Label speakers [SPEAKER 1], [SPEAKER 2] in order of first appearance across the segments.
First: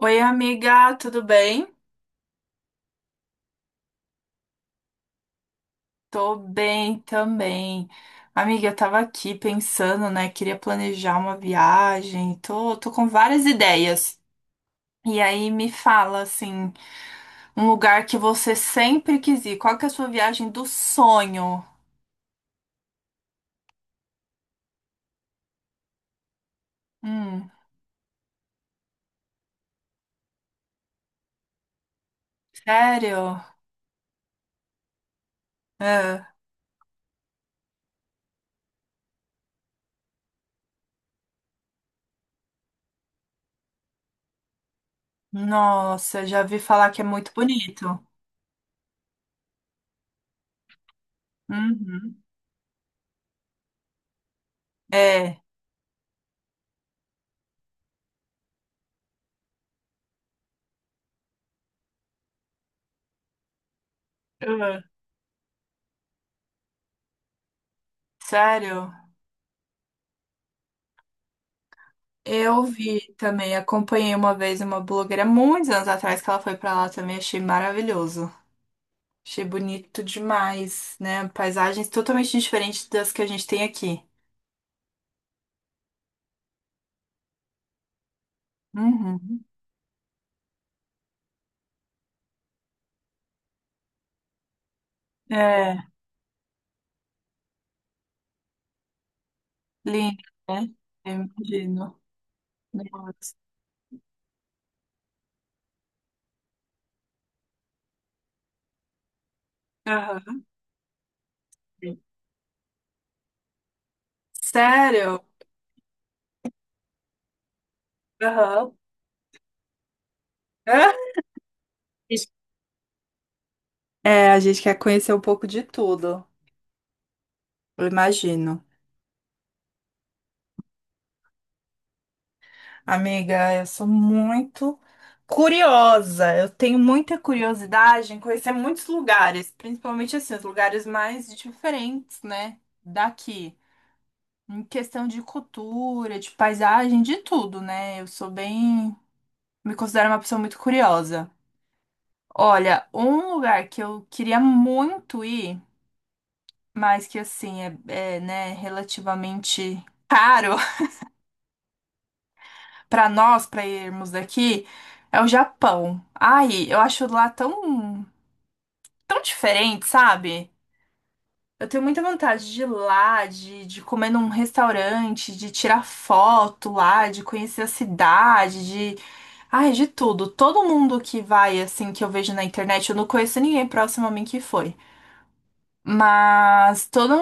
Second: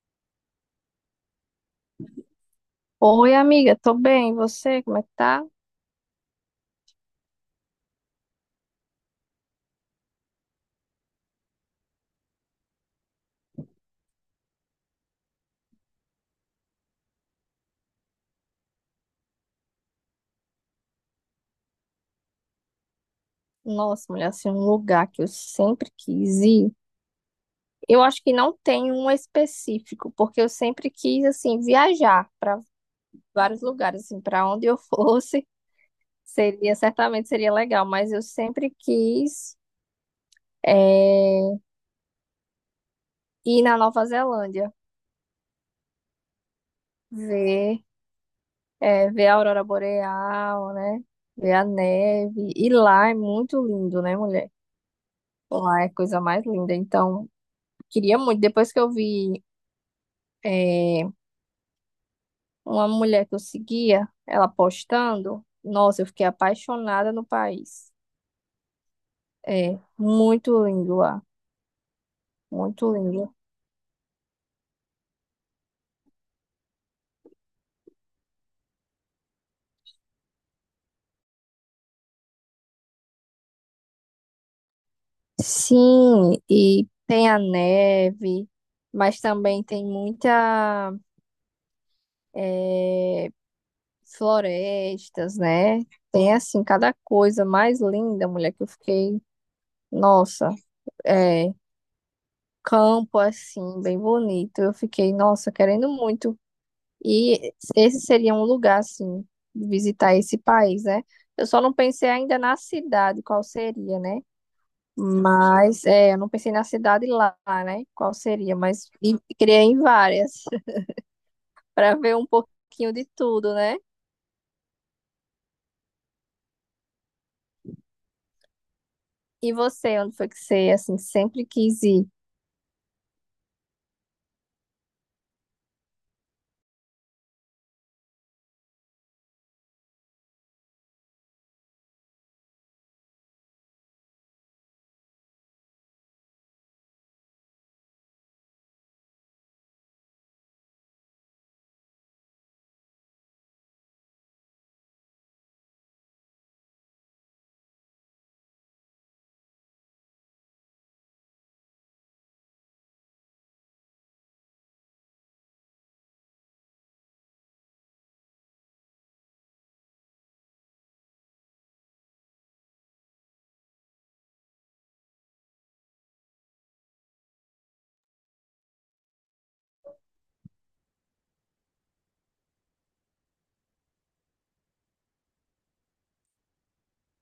[SPEAKER 1] Oi, amiga, tudo bem?
[SPEAKER 2] Oi, amiga, tô bem. E você, como é que tá?
[SPEAKER 1] Tô bem também. Amiga, eu tava aqui pensando, né? Queria planejar uma viagem. Tô com várias ideias. E aí me fala, assim, um lugar que você sempre quis ir. Qual que é a sua viagem do sonho?
[SPEAKER 2] Nossa, mulher, assim, um lugar que eu sempre quis ir.
[SPEAKER 1] Hum,
[SPEAKER 2] Eu acho que não tem um específico, porque eu sempre quis, assim, viajar para
[SPEAKER 1] sério?
[SPEAKER 2] vários lugares, assim, para onde eu fosse,
[SPEAKER 1] É.
[SPEAKER 2] seria, certamente seria legal, mas eu sempre quis, eh, ir na Nova Zelândia.
[SPEAKER 1] Nossa, já vi falar que é muito
[SPEAKER 2] Ver,
[SPEAKER 1] bonito.
[SPEAKER 2] é, ver a aurora boreal, né? Ver a
[SPEAKER 1] Uhum.
[SPEAKER 2] neve. E lá é muito lindo, né, mulher?
[SPEAKER 1] É.
[SPEAKER 2] Lá é a coisa mais linda. Então, queria muito. Depois que eu vi, é, uma mulher que eu seguia, ela
[SPEAKER 1] Ah.
[SPEAKER 2] postando, nossa, eu fiquei apaixonada no país.
[SPEAKER 1] Sério?
[SPEAKER 2] É muito lindo lá.
[SPEAKER 1] Eu
[SPEAKER 2] Muito
[SPEAKER 1] vi
[SPEAKER 2] lindo.
[SPEAKER 1] também, acompanhei uma vez uma blogueira muitos anos atrás que ela foi pra lá também, achei maravilhoso. Achei bonito demais, né? Paisagens totalmente diferentes das que a gente tem aqui.
[SPEAKER 2] Sim, e tem a neve, mas
[SPEAKER 1] Uhum.
[SPEAKER 2] também tem muita. eh, florestas, né?
[SPEAKER 1] É,
[SPEAKER 2] Tem assim cada coisa mais linda, mulher, que eu fiquei,
[SPEAKER 1] lindo,
[SPEAKER 2] nossa,
[SPEAKER 1] né? Eu
[SPEAKER 2] é
[SPEAKER 1] imagino.
[SPEAKER 2] campo
[SPEAKER 1] Nossa.
[SPEAKER 2] assim, bem bonito. Eu fiquei, nossa, querendo muito. E esse seria um lugar assim, visitar esse
[SPEAKER 1] Aham.
[SPEAKER 2] país, né? Eu só não pensei ainda na cidade, qual seria, né?
[SPEAKER 1] Sério?
[SPEAKER 2] Mas é, eu não pensei na cidade lá, né? Qual seria,
[SPEAKER 1] Aham.
[SPEAKER 2] mas e queria ir em várias para ver um pouquinho de tudo, né?
[SPEAKER 1] É, a gente quer conhecer um pouco de tudo. Eu imagino.
[SPEAKER 2] E você, onde foi que você assim sempre quis ir?
[SPEAKER 1] Amiga, eu sou muito curiosa. Eu tenho muita curiosidade em conhecer muitos lugares, principalmente assim, os lugares mais diferentes, né, daqui. Em questão de cultura, de paisagem, de tudo, né? Eu sou bem, me considero uma pessoa muito curiosa. Olha, um lugar que eu queria muito ir, mas que assim é, né, relativamente caro, para nós, para irmos daqui, é o Japão. Ai, eu acho lá tão diferente, sabe? Eu tenho muita vontade de ir lá, de comer num restaurante, de tirar foto lá, de conhecer a cidade, de. Ai, de tudo. Todo mundo que vai, assim, que eu vejo na internet, eu não conheço ninguém próximo a mim que foi. Mas todo,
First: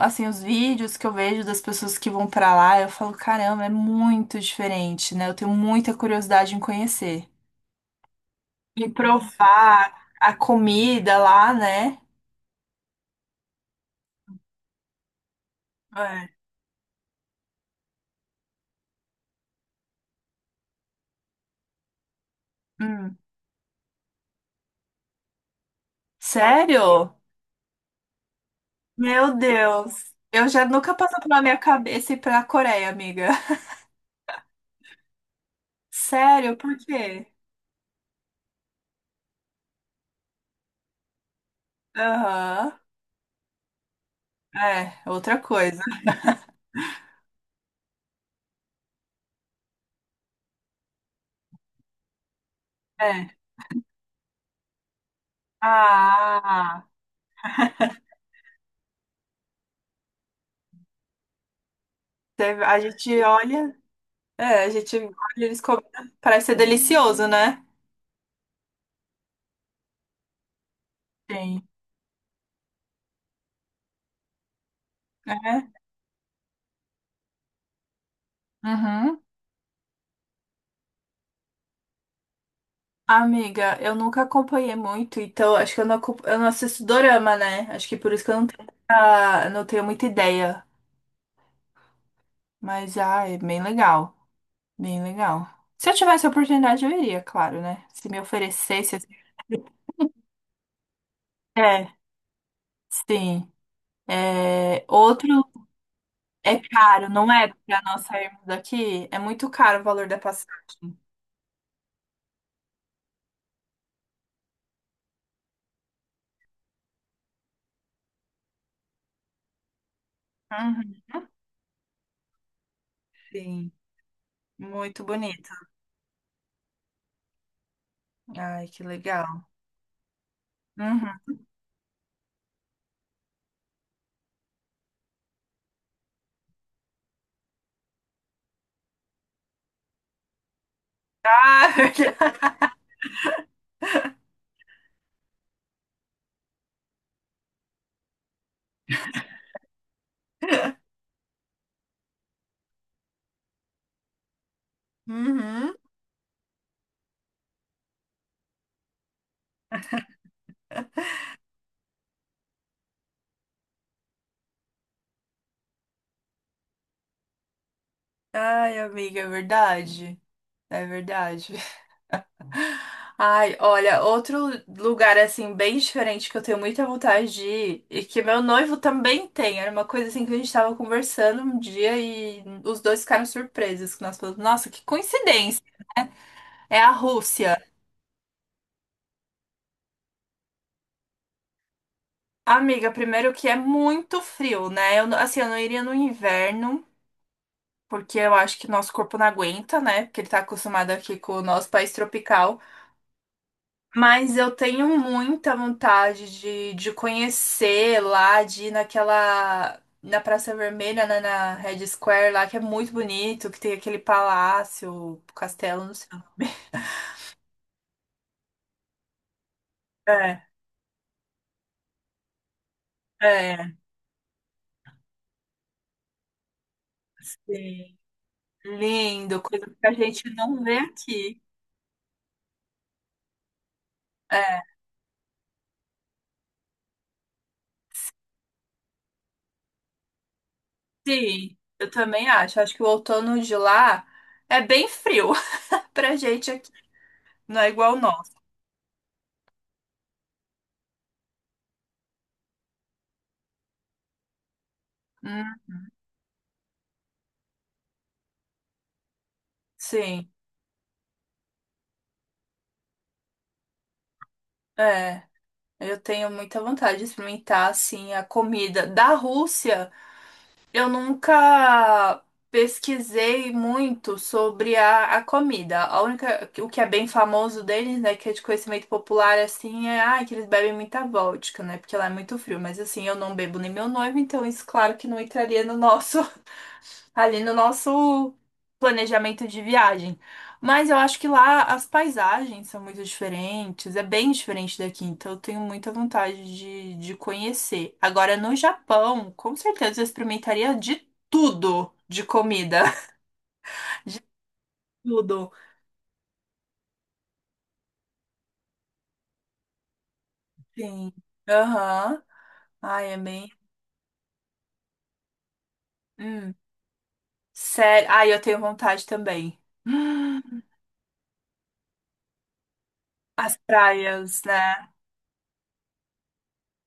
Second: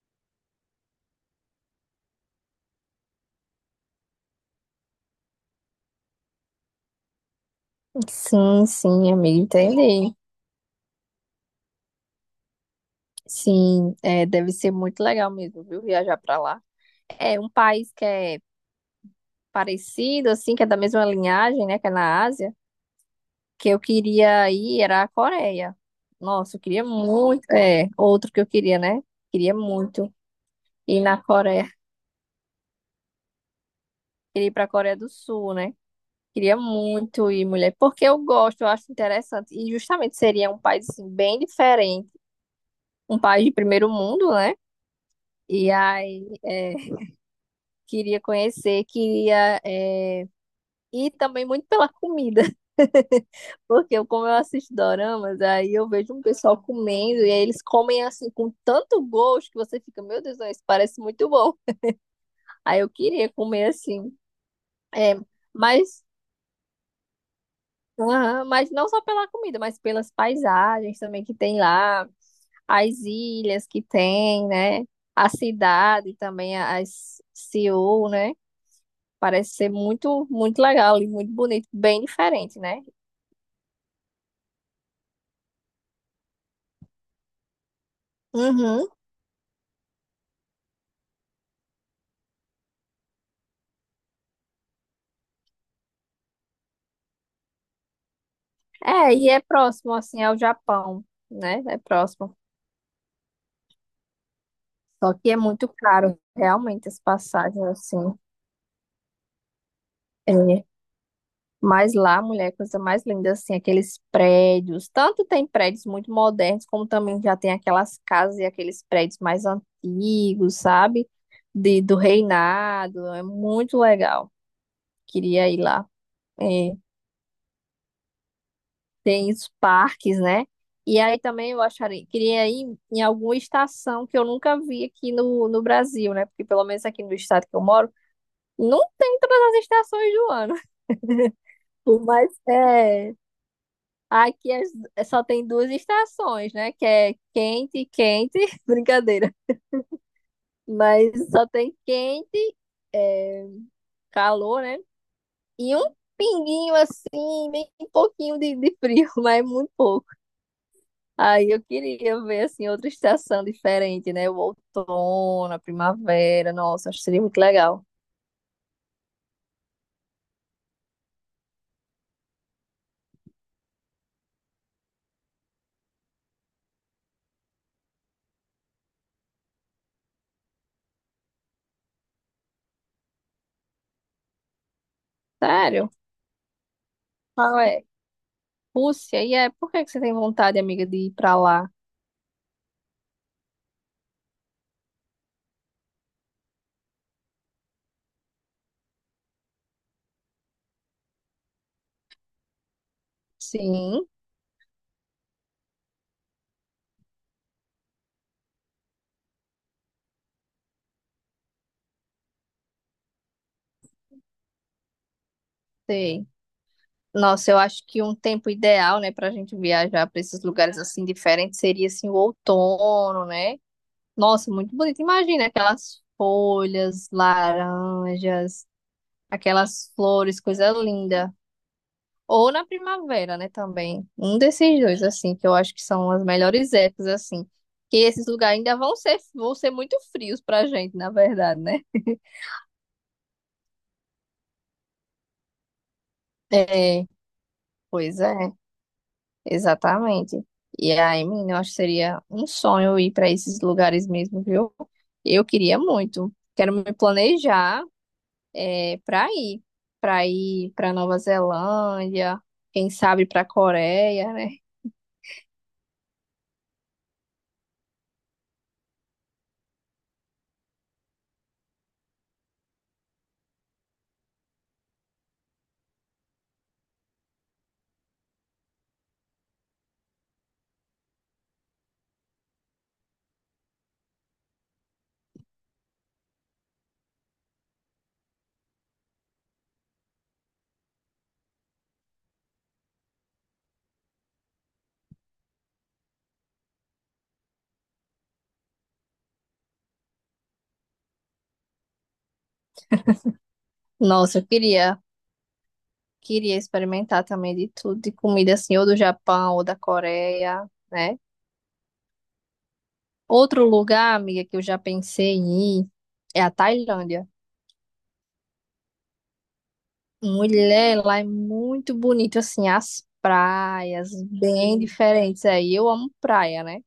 [SPEAKER 1] assim, os vídeos que eu vejo das pessoas que vão pra lá, eu falo, caramba, é muito diferente, né? Eu tenho muita curiosidade em conhecer,
[SPEAKER 2] Sim,
[SPEAKER 1] de
[SPEAKER 2] sim, amiga,
[SPEAKER 1] provar
[SPEAKER 2] entendi.
[SPEAKER 1] a comida lá, né?
[SPEAKER 2] Sim, é, deve ser muito legal mesmo, viu? Viajar
[SPEAKER 1] É.
[SPEAKER 2] pra lá. É um país que é parecido, assim, que é da mesma linhagem, né? Que é na Ásia.
[SPEAKER 1] Hum.
[SPEAKER 2] Que eu queria ir era a Coreia. Nossa, eu queria
[SPEAKER 1] Sério?
[SPEAKER 2] muito. É, outro que eu queria, né?
[SPEAKER 1] Meu
[SPEAKER 2] Queria
[SPEAKER 1] Deus.
[SPEAKER 2] muito
[SPEAKER 1] Eu já nunca
[SPEAKER 2] ir
[SPEAKER 1] passou
[SPEAKER 2] na
[SPEAKER 1] pela minha
[SPEAKER 2] Coreia.
[SPEAKER 1] cabeça ir pra Coreia, amiga.
[SPEAKER 2] Queria ir pra Coreia do Sul, né?
[SPEAKER 1] Sério,
[SPEAKER 2] Queria
[SPEAKER 1] por quê?
[SPEAKER 2] muito ir, mulher, porque eu gosto, eu acho interessante. E justamente seria um país, assim, bem diferente.
[SPEAKER 1] Aham.
[SPEAKER 2] Um país de primeiro mundo, né?
[SPEAKER 1] É, outra
[SPEAKER 2] E
[SPEAKER 1] coisa.
[SPEAKER 2] aí. É, queria conhecer, queria é, e também muito pela comida,
[SPEAKER 1] É.
[SPEAKER 2] porque eu, como eu assisto doramas, aí eu vejo um pessoal
[SPEAKER 1] Ah,
[SPEAKER 2] comendo e aí eles comem assim com tanto gosto que você fica, meu Deus, não, isso parece muito bom.
[SPEAKER 1] a
[SPEAKER 2] Aí eu
[SPEAKER 1] gente
[SPEAKER 2] queria comer
[SPEAKER 1] olha.
[SPEAKER 2] assim,
[SPEAKER 1] É, a gente olha
[SPEAKER 2] é,
[SPEAKER 1] eles comendo.
[SPEAKER 2] mas,
[SPEAKER 1] Parece ser delicioso, né?
[SPEAKER 2] aham, mas não só pela comida, mas pelas paisagens também que tem
[SPEAKER 1] Sim.
[SPEAKER 2] lá, as ilhas que tem, né? A
[SPEAKER 1] É.
[SPEAKER 2] cidade também, as Seul, né?
[SPEAKER 1] Uhum.
[SPEAKER 2] Parece ser muito, muito legal e muito bonito, bem diferente, né?
[SPEAKER 1] Amiga, eu nunca acompanhei muito, então acho que eu eu não assisto dorama, né? Acho que por isso que eu não tenho,
[SPEAKER 2] Uhum.
[SPEAKER 1] não tenho muita ideia. Mas, ah, é bem legal. Bem legal. Se eu tivesse a oportunidade, eu iria, claro, né? Se me oferecesse, assim.
[SPEAKER 2] É, e é próximo, assim, ao Japão, né? É
[SPEAKER 1] É,
[SPEAKER 2] próximo.
[SPEAKER 1] sim. É,
[SPEAKER 2] Só
[SPEAKER 1] outro
[SPEAKER 2] que é muito caro,
[SPEAKER 1] é
[SPEAKER 2] realmente, as
[SPEAKER 1] caro, não é?
[SPEAKER 2] passagens,
[SPEAKER 1] Pra nós
[SPEAKER 2] assim.
[SPEAKER 1] sairmos daqui, é muito caro o valor da passagem.
[SPEAKER 2] É. Mas lá, mulher, coisa mais linda, assim, aqueles prédios. Tanto tem prédios muito modernos, como também já tem aquelas casas e aqueles prédios mais antigos,
[SPEAKER 1] Uhum,
[SPEAKER 2] sabe? De, do reinado. É
[SPEAKER 1] sim.
[SPEAKER 2] muito legal.
[SPEAKER 1] Muito
[SPEAKER 2] Queria
[SPEAKER 1] bonito.
[SPEAKER 2] ir lá. É.
[SPEAKER 1] Ai, que legal.
[SPEAKER 2] Tem os parques, né? E aí
[SPEAKER 1] Uhum.
[SPEAKER 2] também eu acharia, queria ir em alguma estação que eu nunca vi aqui no, no Brasil, né? Porque pelo menos aqui no estado que eu moro, não tem todas as estações do ano. Por mais
[SPEAKER 1] Ah,
[SPEAKER 2] é, aqui as- só tem duas estações, né? Que é quente e quente, brincadeira. Mas só tem quente, é, calor, né?
[SPEAKER 1] Uhum.
[SPEAKER 2] E um pinguinho assim, bem pouquinho de frio, mas muito pouco. Aí eu queria ver assim outra estação diferente, né? O outono, a primavera. Nossa, acho que seria muito legal.
[SPEAKER 1] Ai, amiga, é verdade. É verdade. Ai, olha, outro lugar assim bem diferente que eu tenho muita vontade de ir e que meu noivo também tem. Era uma coisa assim que a gente tava conversando um dia e os dois ficaram surpresos que nós falamos, nossa, que coincidência.
[SPEAKER 2] Sério?
[SPEAKER 1] É a Rússia.
[SPEAKER 2] Qual é? Rússia? E é, por que que você tem vontade, amiga, de ir pra lá?
[SPEAKER 1] Amiga, primeiro que é muito frio, né? Eu, não- assim, eu não iria no inverno, porque eu acho que nosso corpo não aguenta, né? Porque ele tá acostumado aqui com o nosso país tropical.
[SPEAKER 2] Sim,
[SPEAKER 1] Mas eu tenho muita vontade de conhecer lá, de ir naquela. Na Praça Vermelha, né, na Red Square lá, que é muito bonito, que tem aquele palácio, castelo, não sei.
[SPEAKER 2] sei. Nossa, eu acho que um tempo ideal, né, pra gente viajar pra
[SPEAKER 1] É,
[SPEAKER 2] esses lugares assim diferentes seria assim o outono, né?
[SPEAKER 1] é,
[SPEAKER 2] Nossa, muito bonito. Imagina aquelas folhas
[SPEAKER 1] sim.
[SPEAKER 2] laranjas,
[SPEAKER 1] Lindo, coisa que
[SPEAKER 2] aquelas
[SPEAKER 1] a gente
[SPEAKER 2] flores,
[SPEAKER 1] não
[SPEAKER 2] coisa
[SPEAKER 1] vê
[SPEAKER 2] linda.
[SPEAKER 1] aqui.
[SPEAKER 2] Ou na primavera, né, também. Um
[SPEAKER 1] É,
[SPEAKER 2] desses dois, assim, que eu acho que são as melhores épocas, assim. Que esses lugares ainda vão ser muito frios pra gente, na
[SPEAKER 1] sim,
[SPEAKER 2] verdade, né?
[SPEAKER 1] eu também acho. Acho que o outono de lá é bem frio pra gente aqui.
[SPEAKER 2] É,
[SPEAKER 1] Não é igual o
[SPEAKER 2] pois
[SPEAKER 1] nosso.
[SPEAKER 2] é, exatamente. E aí, menina, eu acho que seria um sonho ir para esses lugares mesmo, viu? Eu
[SPEAKER 1] Hum,
[SPEAKER 2] queria muito. Quero me planejar é, para ir, para
[SPEAKER 1] sim,
[SPEAKER 2] ir para Nova Zelândia, quem sabe para Coreia, né?
[SPEAKER 1] é. Eu tenho muita vontade de experimentar, assim, a comida da Rússia. Eu nunca pesquisei muito sobre a comida. A única, o que é bem famoso deles, né, que é de conhecimento popular, assim, é, ah, que eles bebem muita vodka, né, porque lá é muito frio. Mas, assim, eu não bebo nem meu noivo, então isso, claro que não entraria no nosso ali no nosso planejamento de viagem. Mas eu acho que lá as paisagens são muito diferentes, é bem diferente daqui, então eu tenho muita vontade de conhecer. Agora, no Japão, com certeza eu experimentaria de tudo de comida. De
[SPEAKER 2] Nossa, eu queria.
[SPEAKER 1] tudo.
[SPEAKER 2] Queria experimentar também de tudo, de comida assim, ou do Japão, ou da Coreia,
[SPEAKER 1] Sim.
[SPEAKER 2] né?
[SPEAKER 1] Aham. Ai, é bem.
[SPEAKER 2] Outro lugar, amiga, que eu já pensei em ir é a
[SPEAKER 1] Hum.
[SPEAKER 2] Tailândia.
[SPEAKER 1] Sério. Ai, eu tenho vontade também. Hum.
[SPEAKER 2] Mulher, lá é muito bonito, assim, as
[SPEAKER 1] As
[SPEAKER 2] praias
[SPEAKER 1] praias,
[SPEAKER 2] bem
[SPEAKER 1] né?
[SPEAKER 2] diferentes. Aí eu amo praia, né?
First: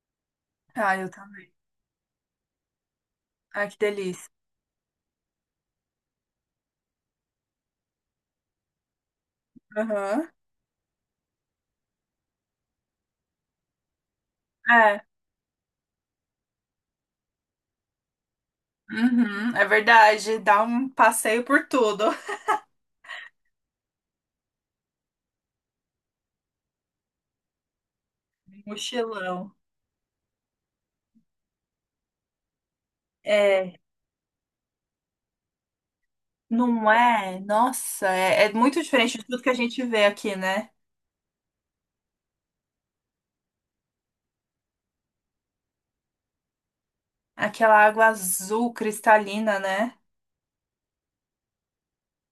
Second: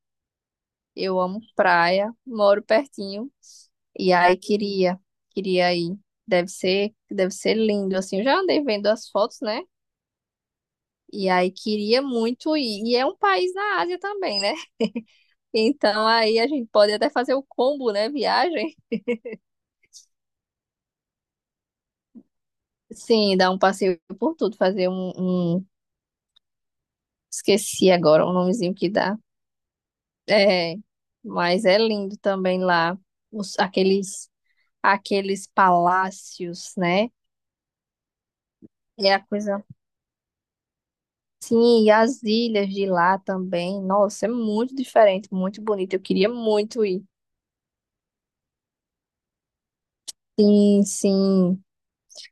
[SPEAKER 1] Ai, eu
[SPEAKER 2] Eu amo
[SPEAKER 1] também.
[SPEAKER 2] praia, moro pertinho.
[SPEAKER 1] Ai, que
[SPEAKER 2] E
[SPEAKER 1] delícia.
[SPEAKER 2] aí queria, queria ir. Deve ser lindo, assim. Eu já andei vendo as fotos, né?
[SPEAKER 1] Aham.
[SPEAKER 2] E aí queria muito ir. E é um país na Ásia também, né?
[SPEAKER 1] É.
[SPEAKER 2] Então aí a gente pode até fazer o combo, né? Viagem.
[SPEAKER 1] Uhum, é verdade, dá um passeio por tudo.
[SPEAKER 2] Sim, dar um passeio por tudo, fazer um, um- Esqueci agora o nomezinho que dá.
[SPEAKER 1] Mochilão.
[SPEAKER 2] É, mas é lindo também lá. Os,
[SPEAKER 1] É,
[SPEAKER 2] aqueles, aqueles palácios,
[SPEAKER 1] não
[SPEAKER 2] né?
[SPEAKER 1] é? Nossa, é muito
[SPEAKER 2] É
[SPEAKER 1] diferente
[SPEAKER 2] a
[SPEAKER 1] de tudo que a
[SPEAKER 2] coisa.
[SPEAKER 1] gente vê aqui, né?
[SPEAKER 2] Sim, e as ilhas de lá também. Nossa, é muito diferente, muito bonito. Eu queria muito ir.
[SPEAKER 1] Aquela água azul cristalina, né?
[SPEAKER 2] Sim, sim.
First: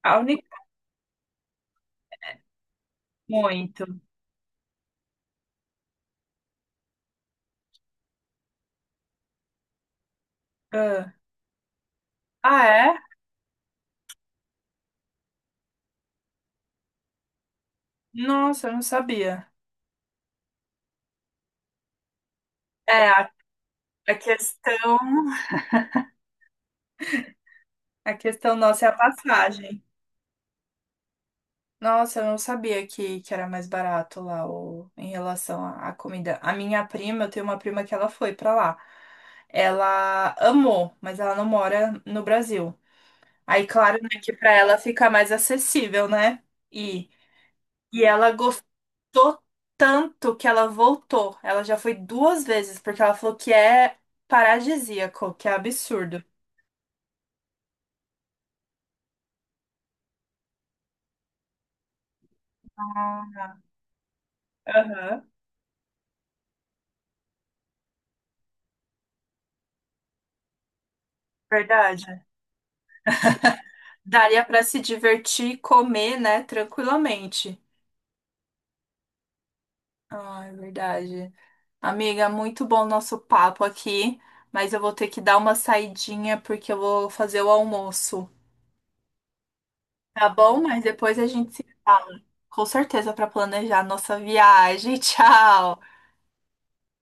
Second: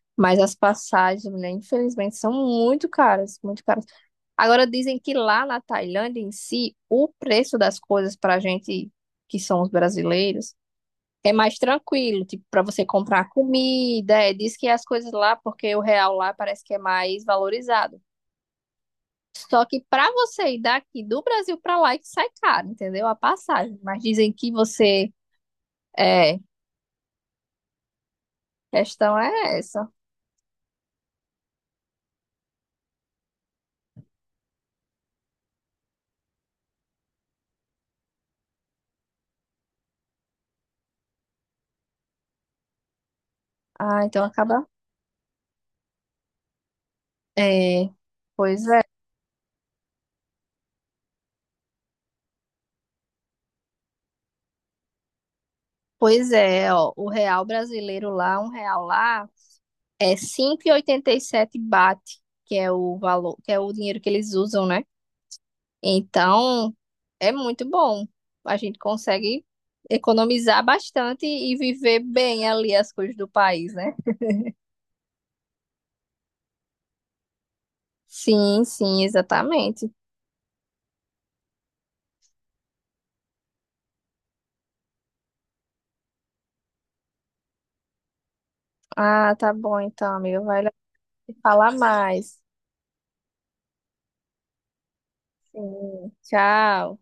[SPEAKER 1] A
[SPEAKER 2] Mas as
[SPEAKER 1] única.
[SPEAKER 2] passagens, mulher, infelizmente, são muito caras, muito caras.
[SPEAKER 1] Muito.
[SPEAKER 2] Agora dizem que lá na Tailândia em si, o preço das coisas para a gente que são os brasileiros
[SPEAKER 1] Ah.
[SPEAKER 2] é mais tranquilo, tipo, para
[SPEAKER 1] Ah,
[SPEAKER 2] você
[SPEAKER 1] é?
[SPEAKER 2] comprar comida, é, diz que as coisas lá, porque o real lá parece que é mais valorizado.
[SPEAKER 1] Nossa, eu não sabia.
[SPEAKER 2] Só que para você ir daqui do Brasil para lá é que sai caro, entendeu?
[SPEAKER 1] É,
[SPEAKER 2] A passagem. Mas
[SPEAKER 1] a
[SPEAKER 2] dizem que
[SPEAKER 1] questão,
[SPEAKER 2] você é,
[SPEAKER 1] a questão nossa é a
[SPEAKER 2] questão é
[SPEAKER 1] passagem.
[SPEAKER 2] essa.
[SPEAKER 1] Nossa, eu não sabia que era mais barato lá o, em relação à comida. A minha prima, eu tenho uma prima que ela foi pra lá. Ela amou, mas ela não mora no Brasil. Aí, claro,
[SPEAKER 2] Ah,
[SPEAKER 1] né,
[SPEAKER 2] então
[SPEAKER 1] que pra
[SPEAKER 2] acaba.
[SPEAKER 1] ela fica mais acessível, né? E,
[SPEAKER 2] É,
[SPEAKER 1] e ela
[SPEAKER 2] pois é.
[SPEAKER 1] gostou tanto que ela voltou. Ela já foi duas vezes, porque ela falou que é paradisíaco, que é absurdo.
[SPEAKER 2] Pois é, ó, o real brasileiro lá, um real lá é 5,87 baht, que é o valor,
[SPEAKER 1] Ah.
[SPEAKER 2] que é o dinheiro que eles usam, né?
[SPEAKER 1] Aham.
[SPEAKER 2] Então, é muito bom. A gente consegue economizar bastante e viver
[SPEAKER 1] Verdade.
[SPEAKER 2] bem ali as coisas do país, né?
[SPEAKER 1] Daria pra se divertir e comer, né, tranquilamente.
[SPEAKER 2] Sim, sim, exatamente.
[SPEAKER 1] Ah, é verdade. Amiga, muito bom o nosso papo aqui, mas eu vou ter que dar uma saidinha porque eu vou fazer o almoço,
[SPEAKER 2] Ah, tá bom então,
[SPEAKER 1] tá
[SPEAKER 2] amigo.
[SPEAKER 1] bom?
[SPEAKER 2] Vai lá
[SPEAKER 1] Mas depois a gente se
[SPEAKER 2] falar
[SPEAKER 1] fala,
[SPEAKER 2] mais.
[SPEAKER 1] com certeza, para planejar a nossa viagem. Tchau!
[SPEAKER 2] Sim, tchau.